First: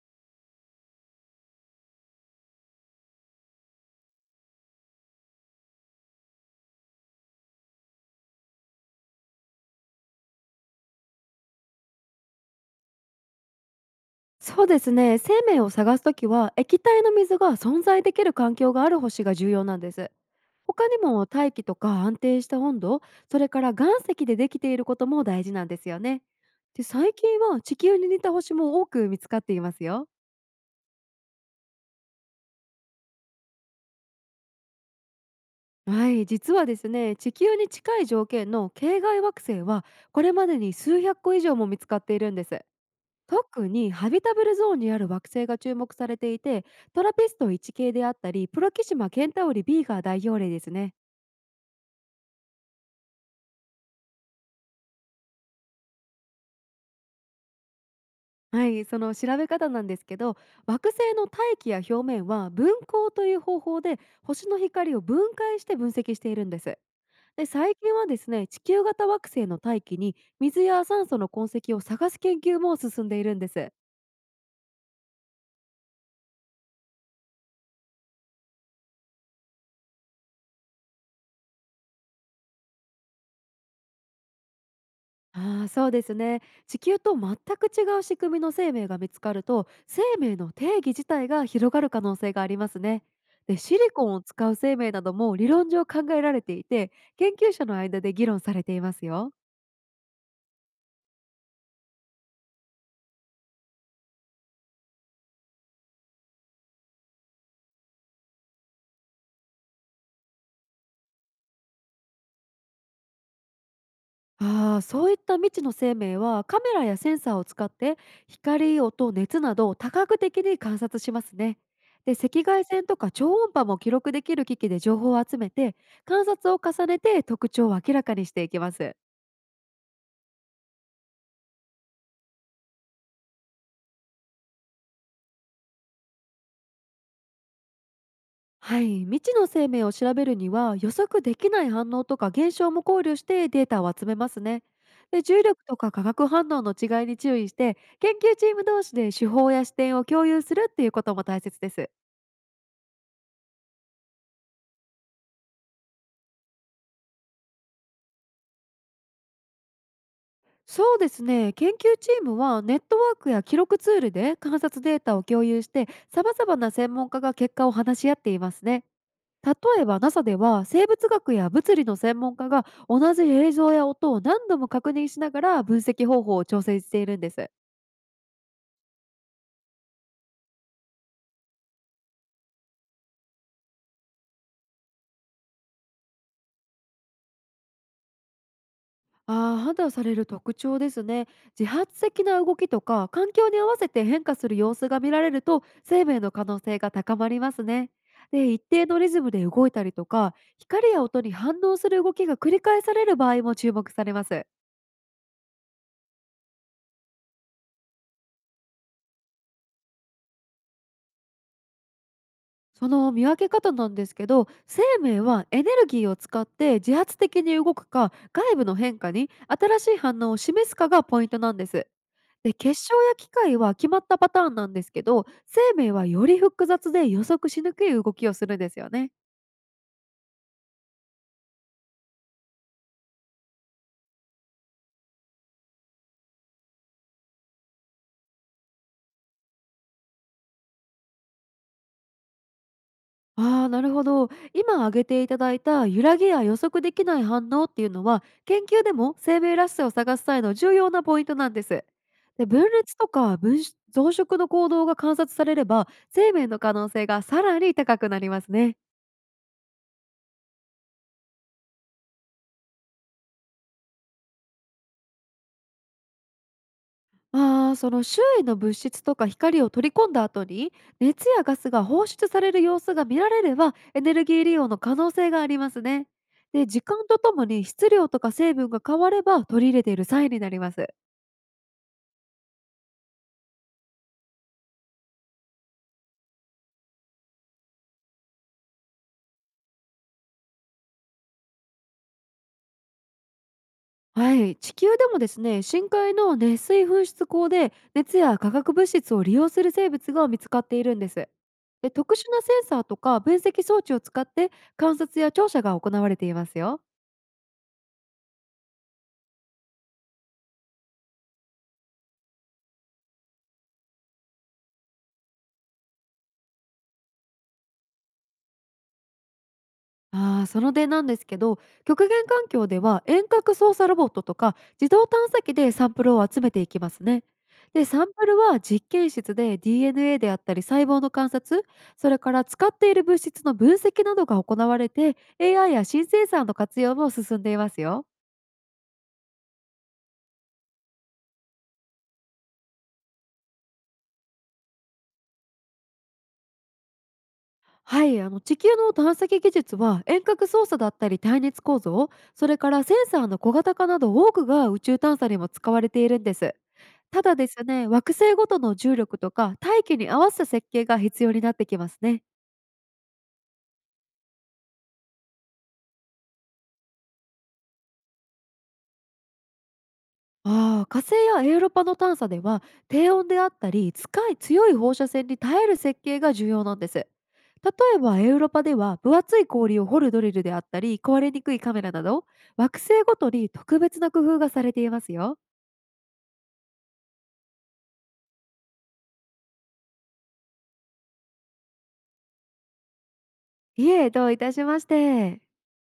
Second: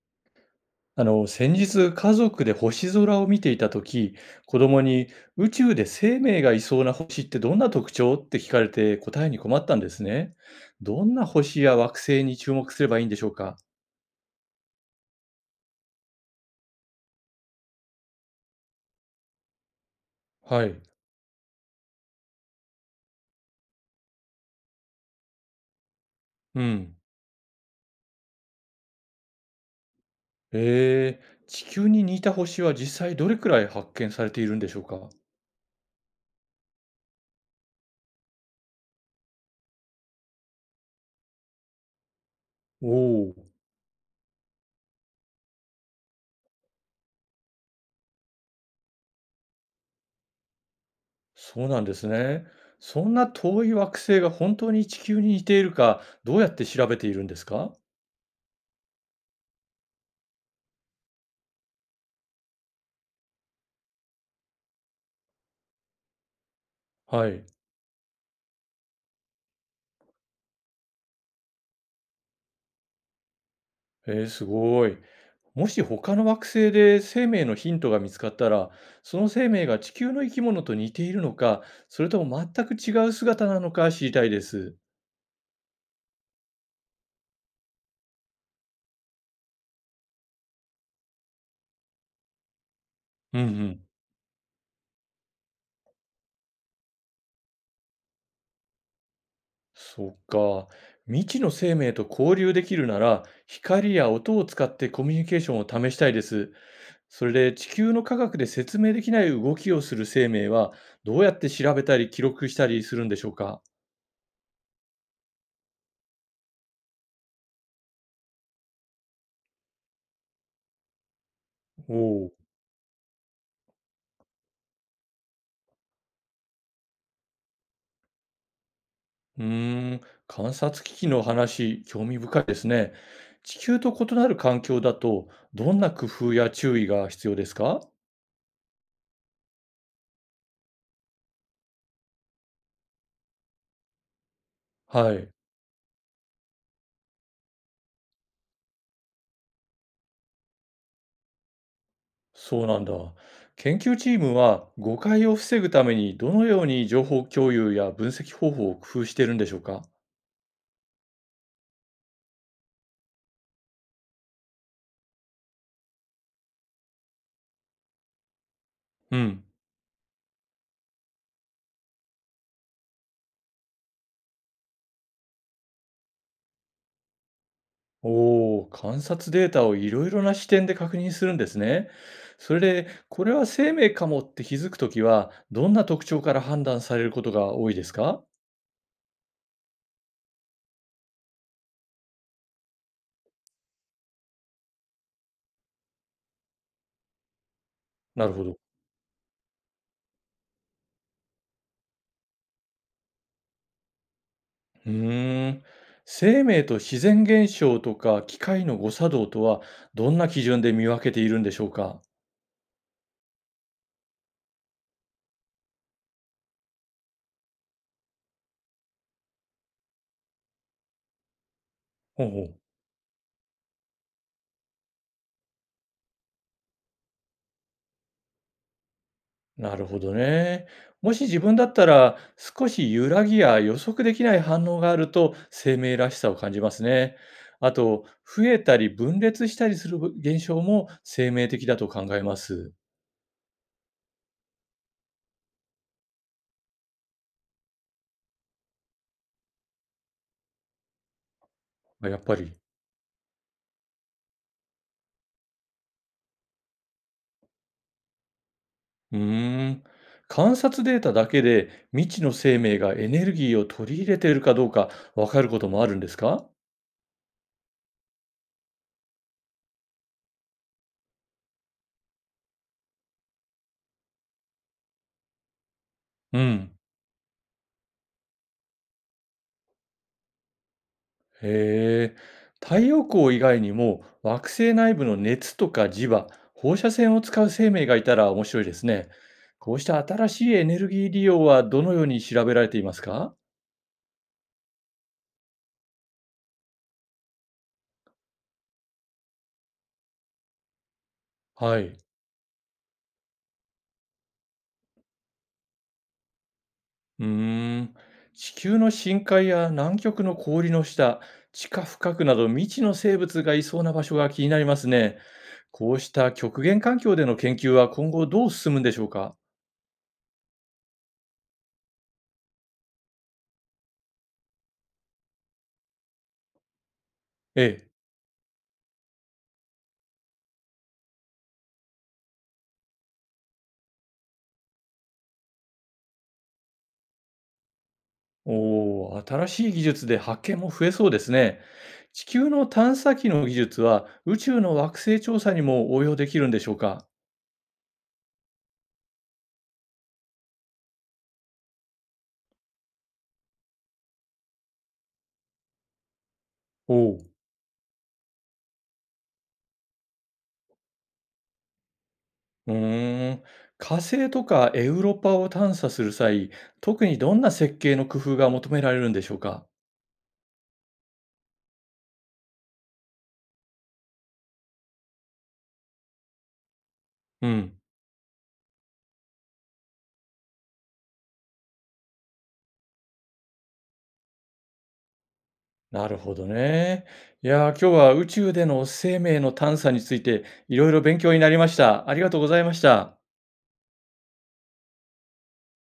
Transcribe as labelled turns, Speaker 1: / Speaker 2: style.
Speaker 1: 先日家族で星空を見ていた時、子供に宇宙で生命がいそうな星ってどんな特徴って聞かれて答えに困ったんですね。どんな星や惑星に注目すればいいんでしょうか？
Speaker 2: そうですね、生命を探すときは液体の水が存在できる環境がある星が重要なんです。
Speaker 1: はい。
Speaker 2: 他にも大気とか安定した温度、それから岩石でできていることも大事なんですよね。
Speaker 1: う
Speaker 2: で、
Speaker 1: ん。
Speaker 2: 最近は地球に似た星も多く見つかっていますよ。
Speaker 1: 地球に似た星は実際どれくらい発見されているんでしょうか？
Speaker 2: はい、実はですね、地球に近い条件の系外惑星はこれまでに数百個以上も見つかっているんです。
Speaker 1: おお。
Speaker 2: 特にハビタブルゾーンにある惑星が注目されていて、トラピスト1系であったりプロキシマケンタウリ B が代表例ですね。
Speaker 1: そうなんですね。そんな遠い惑星が本当に地球に似ているか、どうやって調べているんですか？
Speaker 2: はい、その調べ方なんですけど、惑星の大気や表面は分光という方法で星の光を分解して分析しているんです。
Speaker 1: はい。
Speaker 2: で、最近はですね、地球型惑星の大気に水や酸素の痕跡を探す研究も進んでいるんです。
Speaker 1: ええ、すごい。もし他の惑星で生命のヒントが見つかったら、その生命が地球の生き物と似ているのか、それとも全く違う姿なのか知りたいです。
Speaker 2: ああ、そうですね。地球と全く違う仕組みの生命が見つかると、生命の定義自体が広がる可能性がありますね。
Speaker 1: うんう
Speaker 2: で、シリ
Speaker 1: ん。
Speaker 2: コンを使う生命なども理論上考えられていて、研究者の間で議論されていますよ。
Speaker 1: そっか。未知の生命と交流できるなら、光や音を使ってコミュニケーションを試したいです。それで地球の科学で説明できない動きをする生命は、どうやって調べたり記録したりするんでしょうか？
Speaker 2: ああ、そういった未知の生命はカメラやセンサーを使って光、音、熱などを多角的に観察しますね。
Speaker 1: お
Speaker 2: で、
Speaker 1: おー。
Speaker 2: 赤外線とか超音波も記録できる機器で情報を集めて、観察を重ねて特徴を明らかにしていきます。
Speaker 1: うーん、観察機器の話、興味深いですね。地球と異なる環境だと、どんな工夫や注意が必要ですか？
Speaker 2: はい、未知の生命を調べるには予測できない反応とか現象も考慮してデータを集めますね。
Speaker 1: は
Speaker 2: で、
Speaker 1: い、
Speaker 2: 重力とか化学反応の違いに注意して、研究チーム同士で手法や視点を共有するっていうことも大切です。
Speaker 1: そうなんだ。研究チームは誤解を防ぐためにどのように情報共有や分析方法を工夫しているんでしょうか？
Speaker 2: そうですね、研究チームはネットワークや記録ツールで観察データを共有して、様々な専門家が結果を話し合っていますね。
Speaker 1: うん。
Speaker 2: 例えば NASA では生物学や物理の専門家が同じ映像や音を何度も確認しながら分析方法を調整しているんです。
Speaker 1: おお、観察データをいろいろな視点で確認するんですね。それで、これは生命かもって気づくときは、どんな特徴から判断されることが多いですか？
Speaker 2: ああ、判断される特徴ですね。自発的な動きとか環境に合わせて変化する様子が見られると、生命の可能性が高まりますね。
Speaker 1: なるほ
Speaker 2: で、
Speaker 1: ど。
Speaker 2: 一定のリズムで動いたりとか光や音に反応する動きが繰り返される場合も注目されます。
Speaker 1: うーん。生命と自然現象とか機械の誤作動とはどんな基準で見分けているんでしょうか？
Speaker 2: その見分け方なんですけど、生命はエネルギーを使って自発的に動くか、外部の変化に新しい反応を示すかがポイントなんです。
Speaker 1: ほうほ
Speaker 2: で、
Speaker 1: う。
Speaker 2: 結晶や機械は決まったパターンなんですけど、生命はより複雑で予測しにくい動きをするんですよね。
Speaker 1: なるほどね。もし自分だったら少し揺らぎや予測できない反応があると生命らしさを感じますね。あと、増えたり分裂したりする現象も生命的だと考えます。
Speaker 2: ああ、なるほど。今挙げていただいた揺らぎや予測できない反応っていうのは、研究でも生命らしさを探す際の重要なポイントなんです。
Speaker 1: あ、やっぱ
Speaker 2: で、
Speaker 1: り。
Speaker 2: 分裂とか分子増殖の行動が観察されれば、生命の可能性がさらに高くなりますね。
Speaker 1: うーん。観察データだけで未知の生命がエネルギーを取り入れているかどうかわかることもあるんですか？
Speaker 2: ああ、その周囲の物質とか光を取り込んだ後に、熱やガスが放出される様子が見られれば、エネルギー利用の可能性がありますね。
Speaker 1: う
Speaker 2: で、
Speaker 1: ん。
Speaker 2: 時間とともに質量とか成分が変われば取り入れている際になります。
Speaker 1: へえ。太陽光以外にも惑星内部の熱とか磁場、放射線を使う生命がいたら面白いですね。こうした新しいエネルギー利用はどのように調べられていますか？
Speaker 2: はい、地球でもですね、深海の熱水噴出口で熱や化学物質を利用する生物が見つかっているんです。
Speaker 1: は
Speaker 2: で、
Speaker 1: い。
Speaker 2: 特殊なセンサーとか分析装置を使って観察や調査が行われていますよ。
Speaker 1: うーん。地球の深海や南極の氷の下、地下深くなど未知の生物がいそうな場所が気になりますね。こうした極限環境での研究は今後どう進むんでしょうか？
Speaker 2: ああ、その点なんですけど、極限環境では遠隔操作ロボットとか自動探査機でサンプルを集めていきますね。
Speaker 1: え
Speaker 2: で、
Speaker 1: え。
Speaker 2: サンプルは実験室で DNA であったり細胞の観察、それから使っている物質の分析などが行われて、AI や新生産の活用も進んでいますよ。
Speaker 1: おお、新しい技術で発見も増えそうですね。地球の探査機の技術は宇宙の惑星調査にも応用できるんでしょうか？
Speaker 2: はい、あの、地球の探査機技術は遠隔操作だったり耐熱構造、それからセンサーの小型化など多くが宇宙探査にも使われているんです。
Speaker 1: おう。
Speaker 2: ただですね、惑星ごとの重力とか大気に合わせた設計が必要になってきますね。
Speaker 1: うーん、火星とかエウロパを探査する際、特にどんな設計の工夫が求められるんでしょうか？
Speaker 2: ああ、火星やエウロパの探査では低温であったり使い強い放射線に耐える設計が重要なんです。例
Speaker 1: うん。
Speaker 2: えばエウロパでは分厚い氷を掘るドリルであったり壊れにくいカメラなど、惑星ごとに特別な工夫がされていますよ。
Speaker 1: なるほどね。いやー、今日は宇宙での生命の探査についていろいろ勉強になりました。ありがとうございました。
Speaker 2: いえ、どういたしまして。